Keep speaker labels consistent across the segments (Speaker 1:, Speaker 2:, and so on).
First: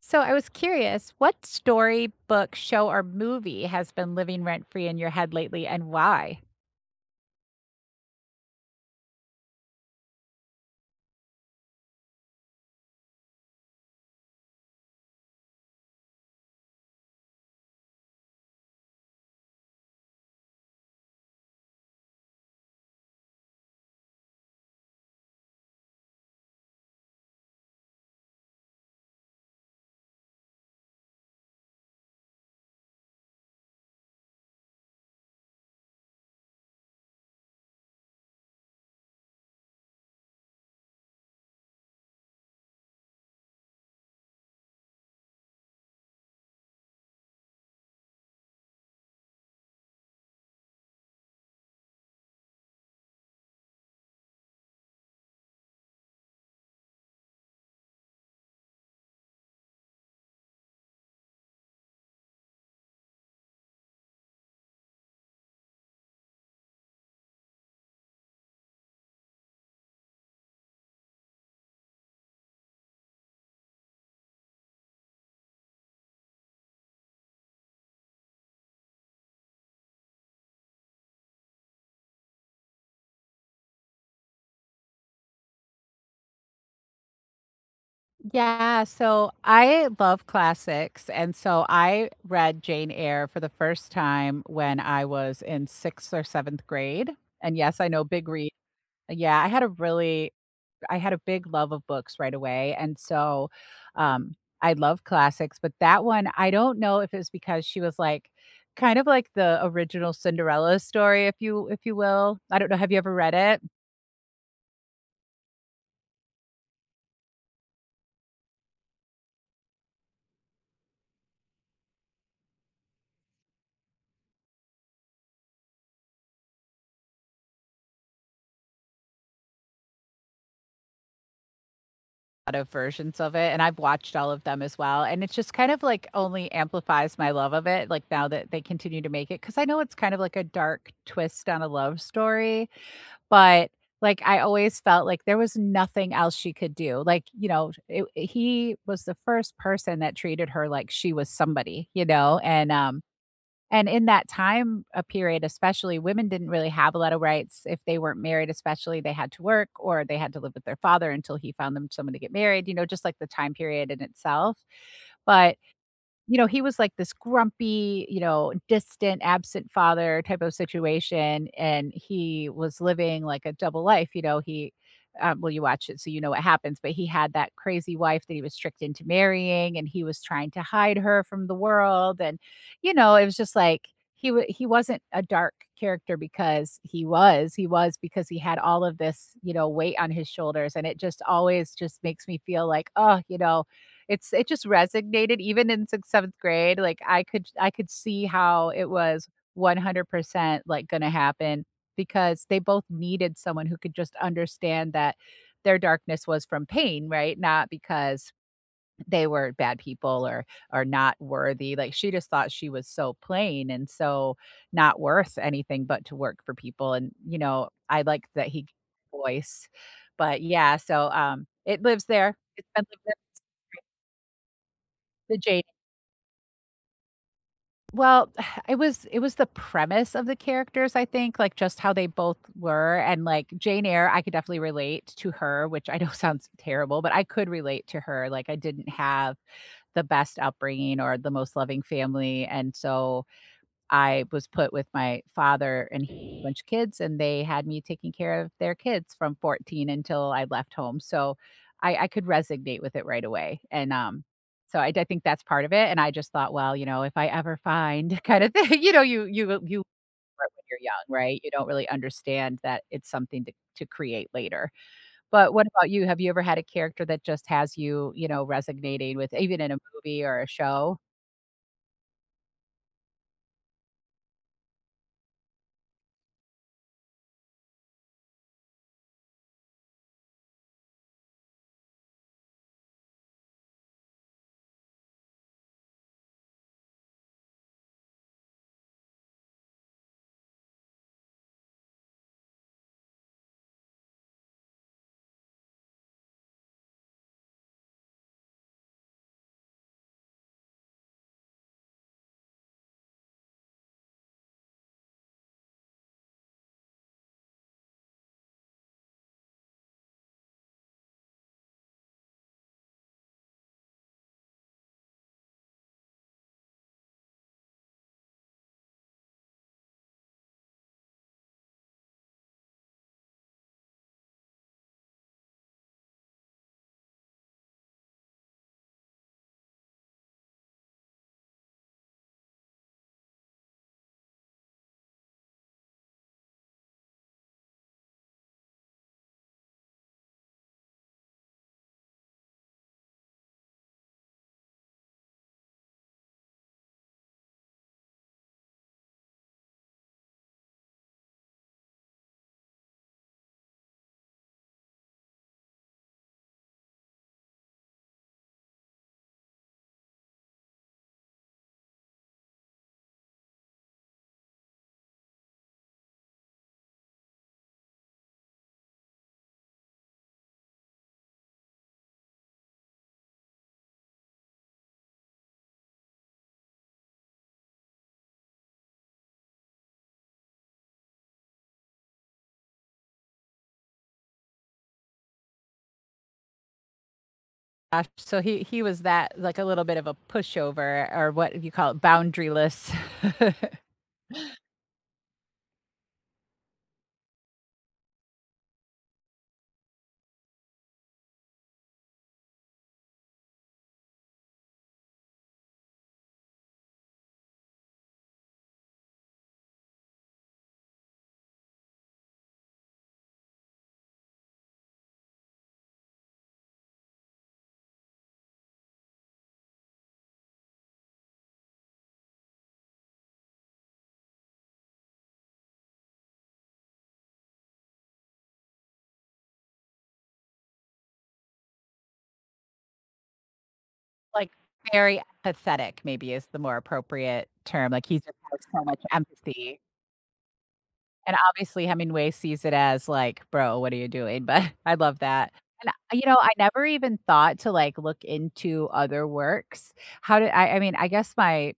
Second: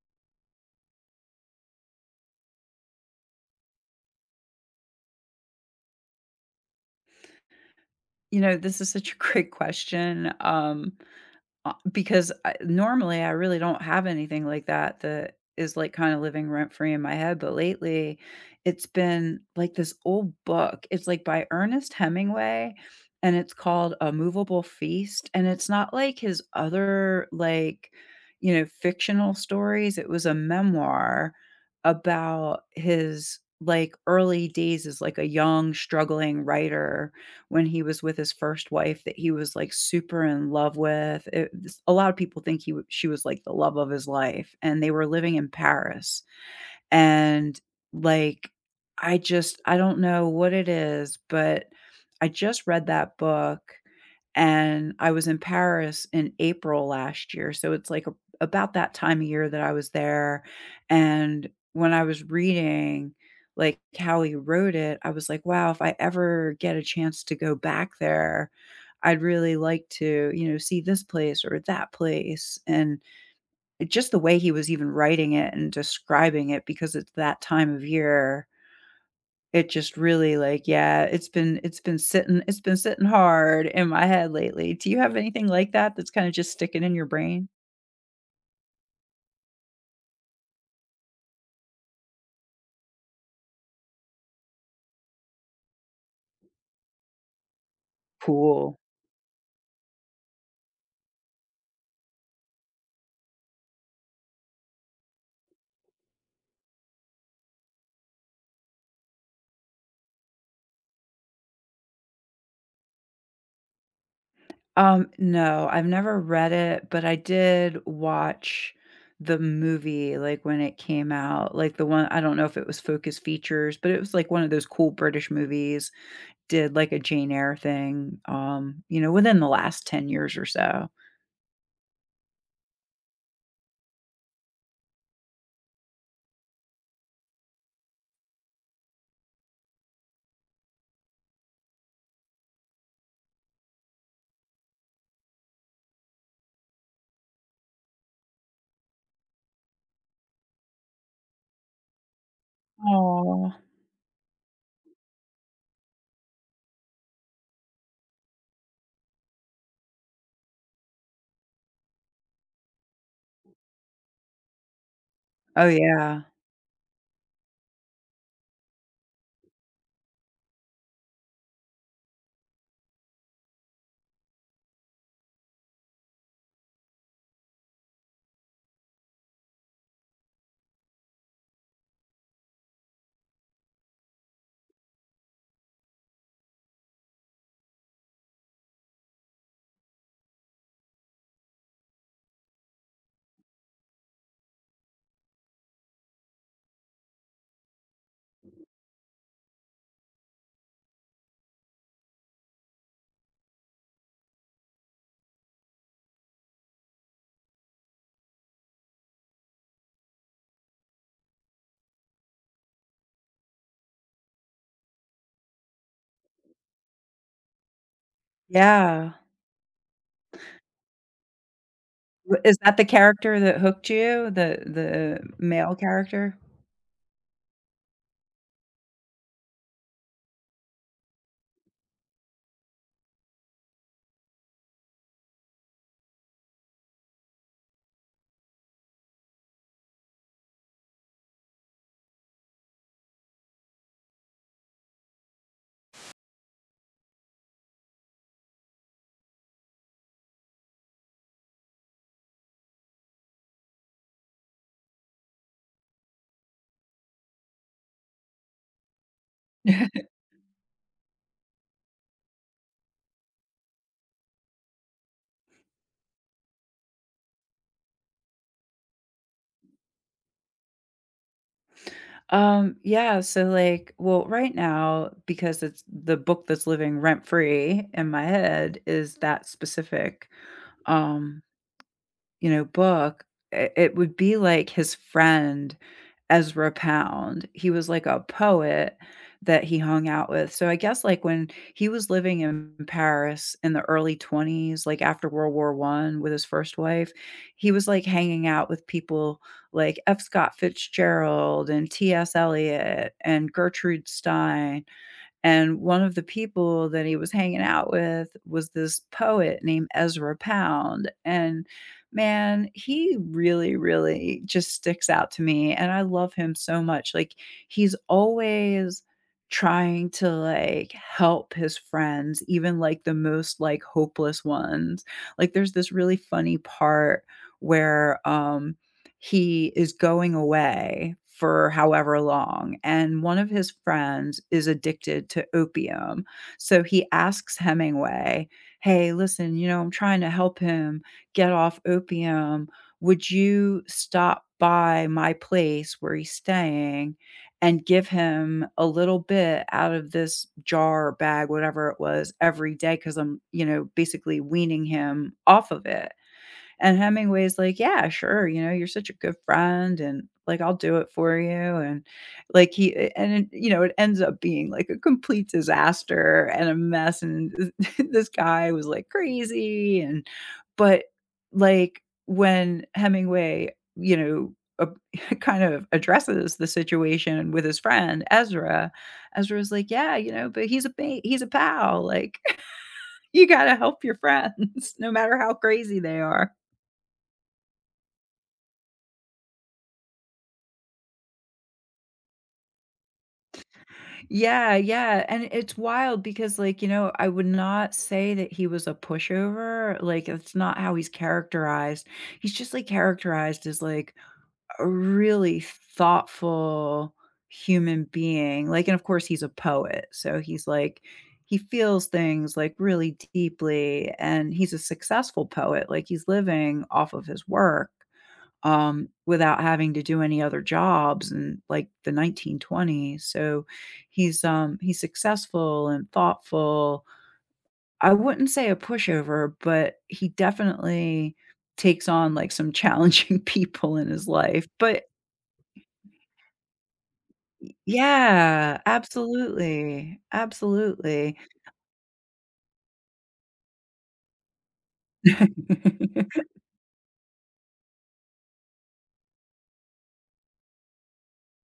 Speaker 1: So I was curious, what story, book, show, or movie has been living rent free in your head lately and why?
Speaker 2: You know, this is such a great question, because I normally, I really don't have anything like that that is, like, kinda living rent free in my head, but lately, it's been, like, this old book. It's, like, by Ernest Hemingway, and it's called A Movable Feast, and it's not like his other, like, you know, fictional stories. It was a memoir about his, like, early days as, like, a young struggling writer when he was with his first wife that he was, like, super in love with. It a lot of people think he w she was, like, the love of his life, and they were living in Paris. And, like, I don't know what it is, but I just read that book, and I was in Paris in April last year, so it's, like, a about that time of year that I was there, and when I was reading, like, how he wrote it, I was like, "Wow, if I ever get a chance to go back there, I'd really like to, you know, see this place or that place," and just the way he was even writing it and describing it because it's that time of year, it just really like, yeah, it's been sitting hard in my head lately. Do you have anything like that that's kinda just sticking in your brain?
Speaker 1: Yeah, so I love classics. And so I read Jane Eyre for the first time when I was in sixth or seventh grade. And yes, I know, big read.
Speaker 2: Cool.
Speaker 1: Yeah, I had a big love of books right away, and so, um, I love classics, but that one, I don't know if it's because she was, like, kind of like the original Cinderella story, if you will. I don't know, have you ever read it?
Speaker 2: No, I've never read it, but I did watch the movie, like, when it came out, like, the one I don't know if it was Focus Features, but it was, like, one of those cool British movies, did, like, a Jane Eyre thing, you know, within the last 10 years or so.
Speaker 1: A lot of versions of it, and I've watched all of them as well, and it's just kind of, like, only amplifies my love of it, like, now that they continue to make it, because I know it's kind of like a dark twist on a love story. But, like, I always felt like there was nothing else she could do, like, you know, he was the first person that treated her like she was somebody, you know,
Speaker 2: Oh.
Speaker 1: and in that time, a period, especially, women didn't really have a lot of rights if they weren't married, especially, they had to work or they had to live with their father until he found them someone to get married, you know, just like the time period in itself. But
Speaker 2: Oh, yeah.
Speaker 1: you know, he was like this grumpy, you know, distant, absent father type of situation, and he was living like a double life, you know, he well, you watch it, so you know what happens, but he had that crazy wife that he was tricked into marrying, and he was trying to hide her from the world, and, you know, it was just like he wasn't a dark character because he was because he had all of this, you know, weight on his shoulders, and it just always just makes me feel like, "Oh," you know, it just resonated even in 6th, 7th grade, like, I could see how it was 100%, like, gonna happen because they both needed someone who could just understand that their darkness was from pain, right? Not because they were bad people or not worthy, like, she just thought she was so plain and so not worth anything but to work for people, and, you know, I like that he gave
Speaker 2: Yeah.
Speaker 1: voice, but yeah, so, it lives there.
Speaker 2: W Is
Speaker 1: It's
Speaker 2: that the
Speaker 1: been lived there
Speaker 2: character that hooked you? The
Speaker 1: the Jade
Speaker 2: male character?
Speaker 1: Well, it was the premise of the characters, I think, like, just how they both were, and, like, Jane Eyre, I could definitely relate to her, which I know sounds terrible, but I could relate to her, like, I didn't have the best upbringing or the most loving family, and so I was put with my father and he had a bunch of kids, and they had me taking care of their kids from 14 until I left home. So I could resonate with it right away. And so I think that's part of it. And I just thought, well, you know, if I ever find kind of thing, you know, you for it when you're young, right? You don't really understand that it's something to create later. But what about you? Have you ever had a character that just has you, you know, resonating with even in a movie or a show?
Speaker 2: Yeah, so, like well, right now, because it's the book that's living rent free in my head is that specific, um, book, I it would be like his friend Ezra Pound. He was like a poet that he hung out with. So I guess like when he was living in Paris in the early 20s, like after World War One with his first wife, he was like hanging out with people like F. Scott Fitzgerald and T. S. Eliot and Gertrude Stein and one of the people that he was hanging out with was this poet named Ezra Pound. And man, he really, really just sticks out to me. And I love him so much. Like, he's always trying to like help his friends even like the most like hopeless ones like there's this really funny part where he is going away for however long, and one of his friends is addicted to opium. So he asks Hemingway, "Hey, listen, you know, I'm trying to help him get off opium. Would you stop by my place where he's staying and give him a little bit out of this jar, or bag, whatever it was, every day? Because I'm, you know, basically weaning him off of it." And Hemingway's like, "Yeah, sure, you know, you're such a good friend and, like, I'll do it for you," and, like, he eh, and it you know, it ends up being, like, a complete disaster and a mess, and this guy was, like, crazy and but, like, when Hemingway, you know, kind of addresses the situation with his friend Ezra, Ezra's like, "Yeah, you know, but he's a pal, like, you gotta help your friends no matter how crazy they are."
Speaker 1: Gosh. So he was that like a little bit of a pushover or what you call it, boundaryless.
Speaker 2: Yeah, yeah, and it's wild because, like, you know, I would not say that he was a pushover, like, that's not how he's characterized. He's just, like, characterized as, like, a really thoughtful human being, like and, of course, he's a poet, so he's, like he feels things, like, really deeply, and he's a successful poet, like, he's living off of his work without having to do any other jobs in like the 1920s. So he's successful and thoughtful. I wouldn't say a pushover, but he definitely takes on like some challenging people in his
Speaker 1: Like
Speaker 2: life. But
Speaker 1: very pathetic, maybe is the more appropriate term. Like he just has
Speaker 2: yeah,
Speaker 1: so much empathy.
Speaker 2: absolutely,
Speaker 1: And
Speaker 2: absolutely.
Speaker 1: obviously Hemingway sees it as like, bro, what are you doing? But I love that. And you know, I never even thought to like look into other works. How did I mean, I guess my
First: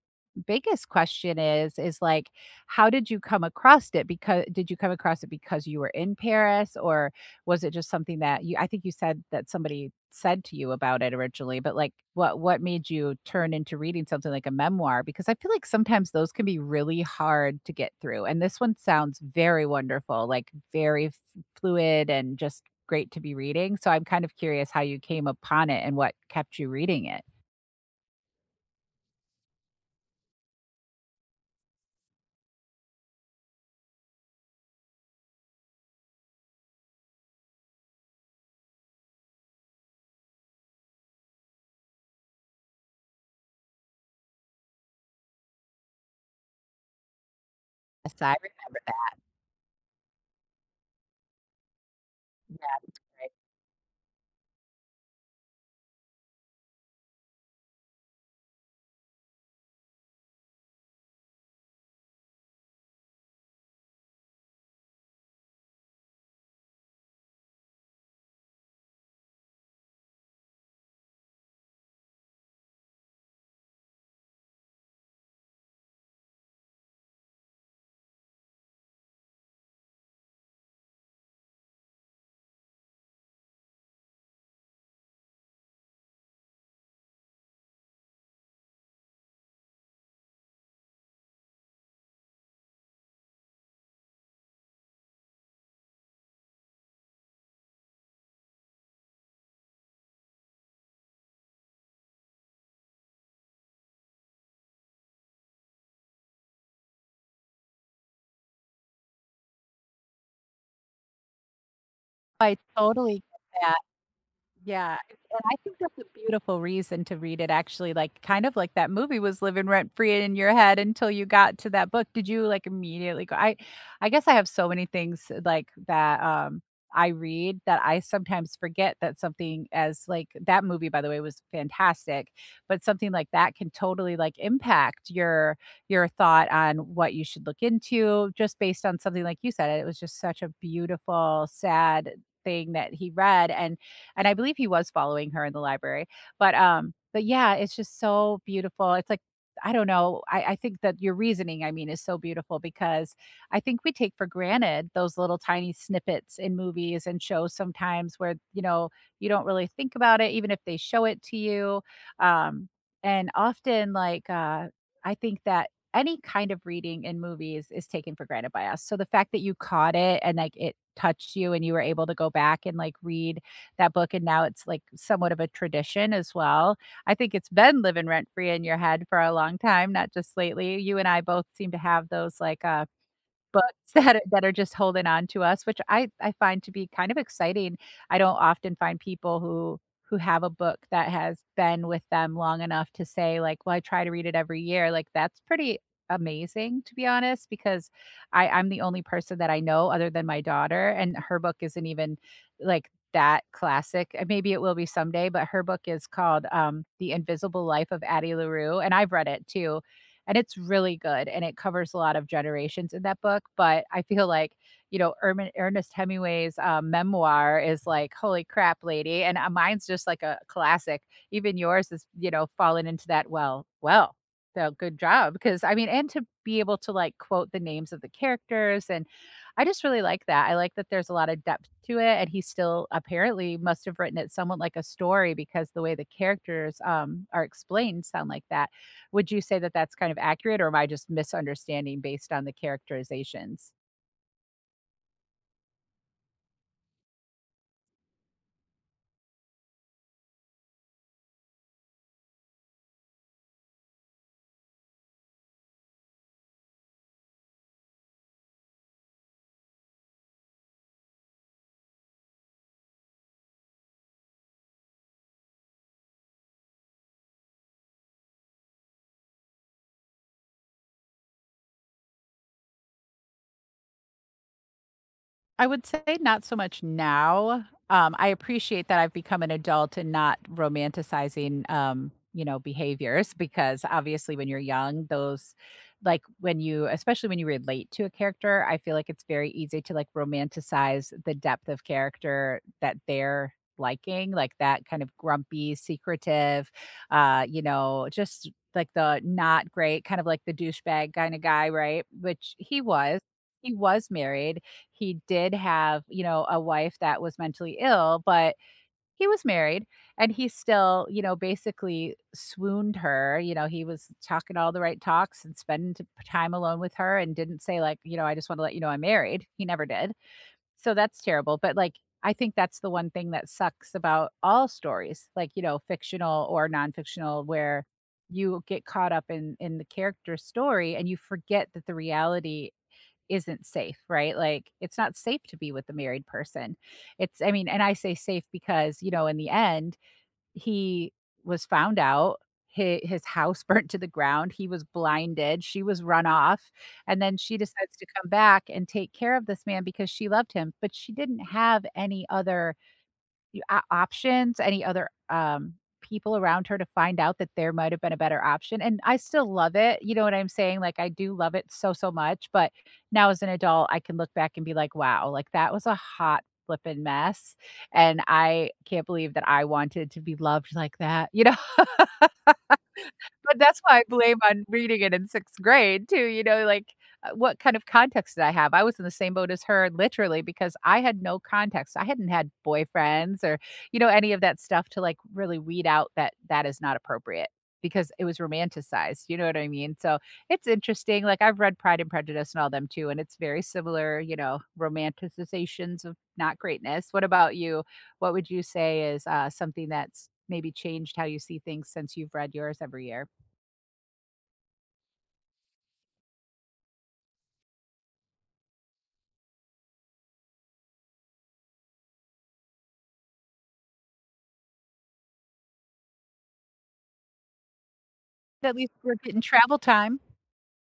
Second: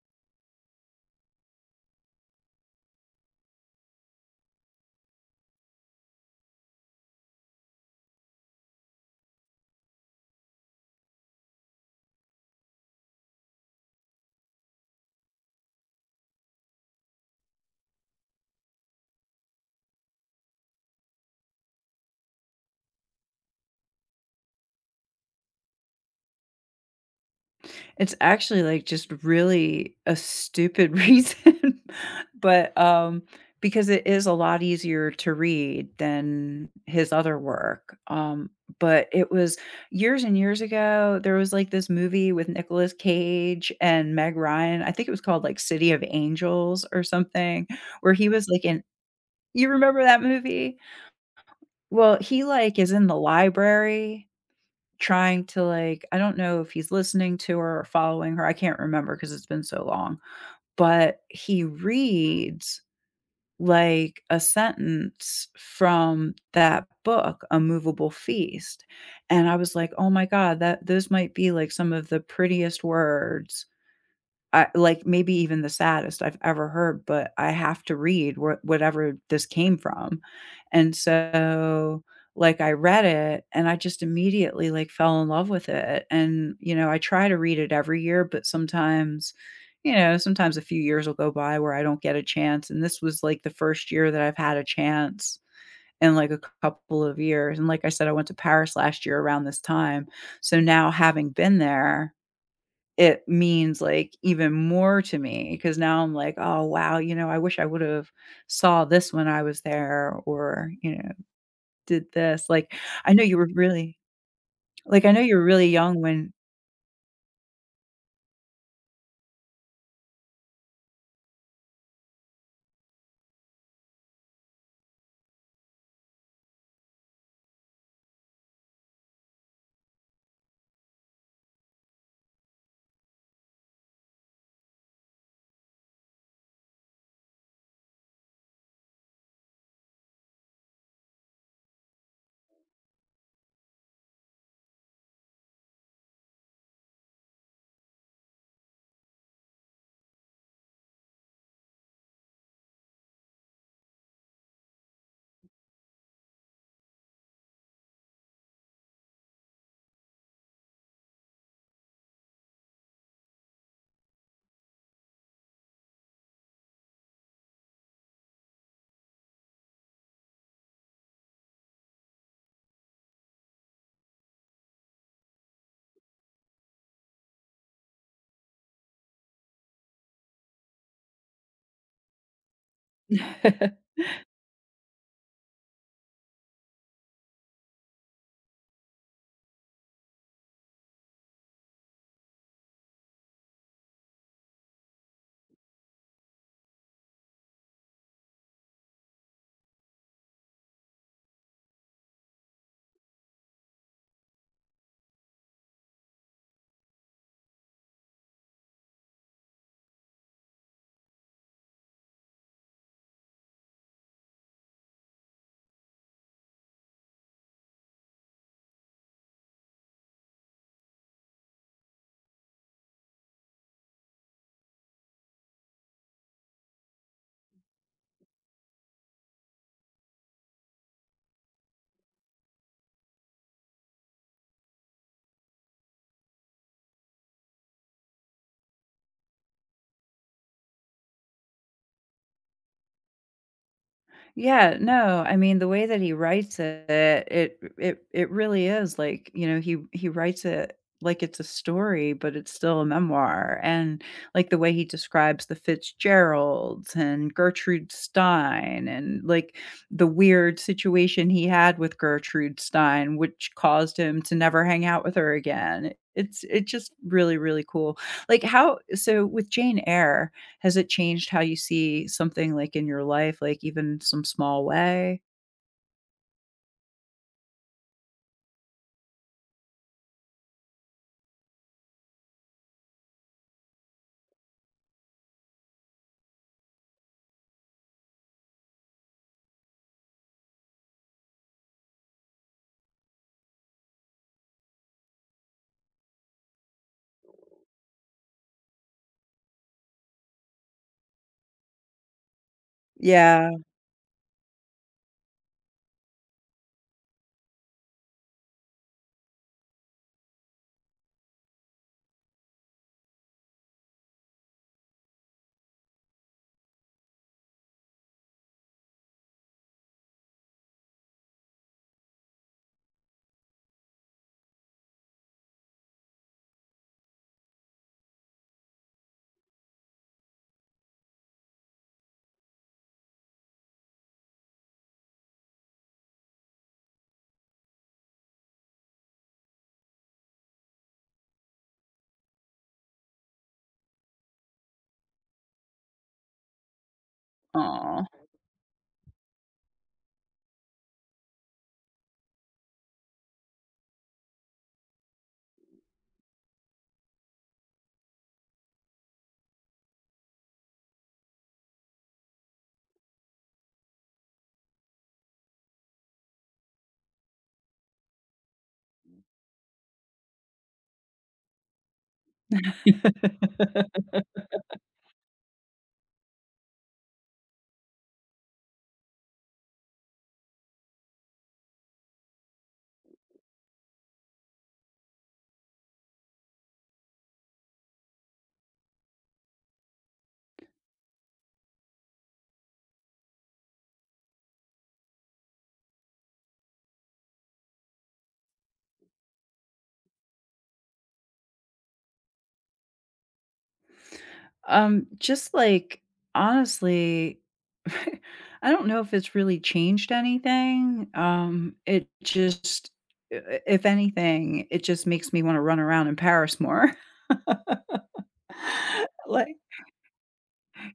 Speaker 1: biggest question is like how did you come across it because did you come across it because you were in Paris or was it just something that you I think you said that somebody said to you about it originally, but, like, what made you turn into reading something like a memoir? Because I feel like sometimes those can be really hard to get through, and this one sounds very wonderful, like, very f fluid and just great to be reading, so I'm kind of curious how you came upon it and what kept you reading it.
Speaker 2: It's actually, like, just really a stupid reason, but, because it is a lot easier to read than his other work, but it was years and years ago, there was, like, this movie with Nicolas Cage and Meg Ryan, I think it was called, like, City of Angels or something, where
Speaker 1: Yes,
Speaker 2: he
Speaker 1: I
Speaker 2: was, like,
Speaker 1: remember
Speaker 2: in.
Speaker 1: that.
Speaker 2: You remember that movie? Well, he,
Speaker 1: Yeah.
Speaker 2: like, is in the library trying to, like I don't know if he's listening to her or following her, I can't remember because 'cause it's been so long, but he reads, like, a sentence from that book, A Movable Feast, and I was like, "Oh my god, that those might be, like, some of the prettiest words I like, maybe even the saddest I've ever heard, but I have to read wh whatever this came from, and so, like, I read it, and I just immediately, like, fell in love with it, and, you know, I try to read it every year, but sometimes, you know, sometimes a few years will go by where I don't get a chance, and this was, like, the first year that I've had a chance in, like, a couple of years, and like I said, I went to Paris last year around this time, so now having been there, it means, like, even more to me because now I'm like, "Oh, wow, you know, I wish I would've saw this when I was there or, you know, did this."
Speaker 1: I
Speaker 2: Like, I
Speaker 1: totally
Speaker 2: know you were
Speaker 1: get that.
Speaker 2: really
Speaker 1: Yeah,
Speaker 2: like, I know you
Speaker 1: and
Speaker 2: were
Speaker 1: I
Speaker 2: really
Speaker 1: think that's
Speaker 2: young
Speaker 1: a
Speaker 2: when
Speaker 1: beautiful reason to read it actually, like, kind of like that movie was living rent free in your head until you got to that book. Did you, like, immediately go I guess I have so many things, like, that, I read that I sometimes forget that something as like that movie, by the way, was fantastic, but something like that can totally, like, impact your thought on what you should look into just based on something like you said, it was just such a beautiful, sad thing that he read, and I believe he was following her in the library. But yeah, it's just so beautiful. It's like, I don't know. I think that your reasoning, I mean, is so beautiful because I think we take for granted those little tiny snippets in movies and shows sometimes where, you know, you don't really think about it, even if they show it to you. Um, and often, like, I think that any kind of reading in movies is taken for granted by us. So the fact that you caught it and like it touched you and you were able to go back and like read that book, and now it's like somewhat of a tradition as well. I think it's been living rent free in your head for a long time, not just lately. You and I both seem to have those like books that are just holding on to us, which I find to be kind of exciting. I don't often find people who have a book that has been with them long enough to say like, "Well, I try to read it every year." Like, that's pretty amazing to be honest because I'm the only person that I know other than my daughter and her book isn't even like that classic. Maybe it will be someday, but her book is called The Invisible Life of Addie LaRue and I've read it too and it's really good, and it covers a lot of generations in that book, but I feel like, you know, Ermin Ernest Hemingway's, memoir is like, "Holy crap, lady," and, mine's just like a classic. Even yours is, you know, fallen into that well, so good job, because I mean and to be able to, like, quote the names of the characters, and I just really like that. I like that there's a lot of depth to it, and he still apparently must have written it somewhat like a story because the way the characters, are explained sound like that. Would you say that that's kind of accurate, or am I just misunderstanding based on the characterizations?
Speaker 2: Yeah, no, I mean, the way that he writes it, it really is like, you know, he writes it like it's a story, but it's still a memoir. And like the way he describes the Fitzgeralds and Gertrude Stein and like the weird situation he had with Gertrude Stein, which caused him to never hang out with her again. It's just really, really cool. Like how so with Jane Eyre, has it changed how you see something, like, in your life, like, even some small way?
Speaker 1: I would say not so much now. I appreciate that I've become an adult and not romanticizing, you know, behaviors because obviously when you're young, those like when you, especially when you relate to a character, I feel like it's very easy to like romanticize the depth of character that they're liking, like that kind of grumpy, secretive, you know, just like the not great, kind of like the douchebag kind of guy, right? Which he was.
Speaker 2: Yeah.
Speaker 1: He was married he did have, you know, a wife that was mentally ill, but he was married and he still, you know, basically swooned her. You know, he was talking all the right talks and spending time alone with her and didn't say, like, you know, I just want to let you know I'm married. He never did. So that's terrible. But like, I think that's the one thing that sucks about all stories, like, you know, fictional or non-fictional, where you get caught up in the character's story and you forget that the reality isn't safe, right? Like it's not safe to be with the married person. It's I mean, and I say safe because, you know, in the end, he was found out, his house burnt to the ground, he was blinded, she was run off, and then she decides
Speaker 2: Aw.
Speaker 1: to come back and take care of this man because she loved him, but she didn't have any other you o options, any other, people around her to find out that there might have been a better option, and I still love it, you know what I'm saying? Like, I do love it so, so much, but now as an adult, I can look back and be like, "Wow, like, that was a hot flippin' mess, and I can't believe that I wanted to be loved like that," you know? But that's why I blame on reading it in 6th grade too, you know, like, what kind of context did I have? I was in the same boat as her literally because I had no context. I hadn't had boyfriends or, you know, any of that stuff to, like, really weed out that that is not appropriate because it was romanticized, you know what I mean? So, it's interesting, like, I've read Pride and Prejudice and all them too, and it's very similar, you know, romanticizations of not greatness. What about you? What would you say is, something that's maybe changed how you see things since you've read yours every year?
Speaker 2: Just, like, honestly, I don't know if it's really changed anything. It just I if anything, it just makes me wanna run around in Paris more.
Speaker 1: At least we're getting
Speaker 2: Like
Speaker 1: travel time.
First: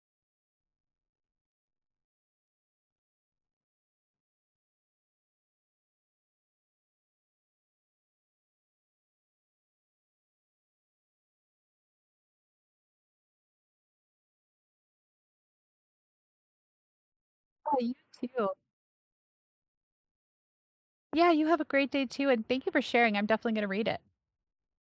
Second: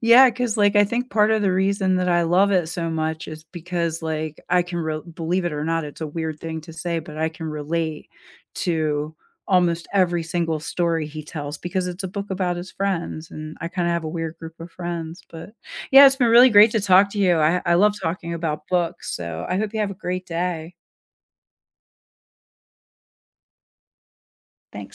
Speaker 2: yeah, because like, I think part of the reason that I love it so much is because, like, I can re believe it or not, it's a weird thing to say, but I can relate to almost every single story he tells because it's a book about his friends, and I kinda have a weird group of friends, but, yeah, it's been really great to talk to you. I
Speaker 1: Oh, you
Speaker 2: love talking
Speaker 1: too.
Speaker 2: about books, so I hope you have a great day.
Speaker 1: Yeah, you have a great day too, and thank you for sharing. I'm definitely gonna read it.
Speaker 2: Thanks.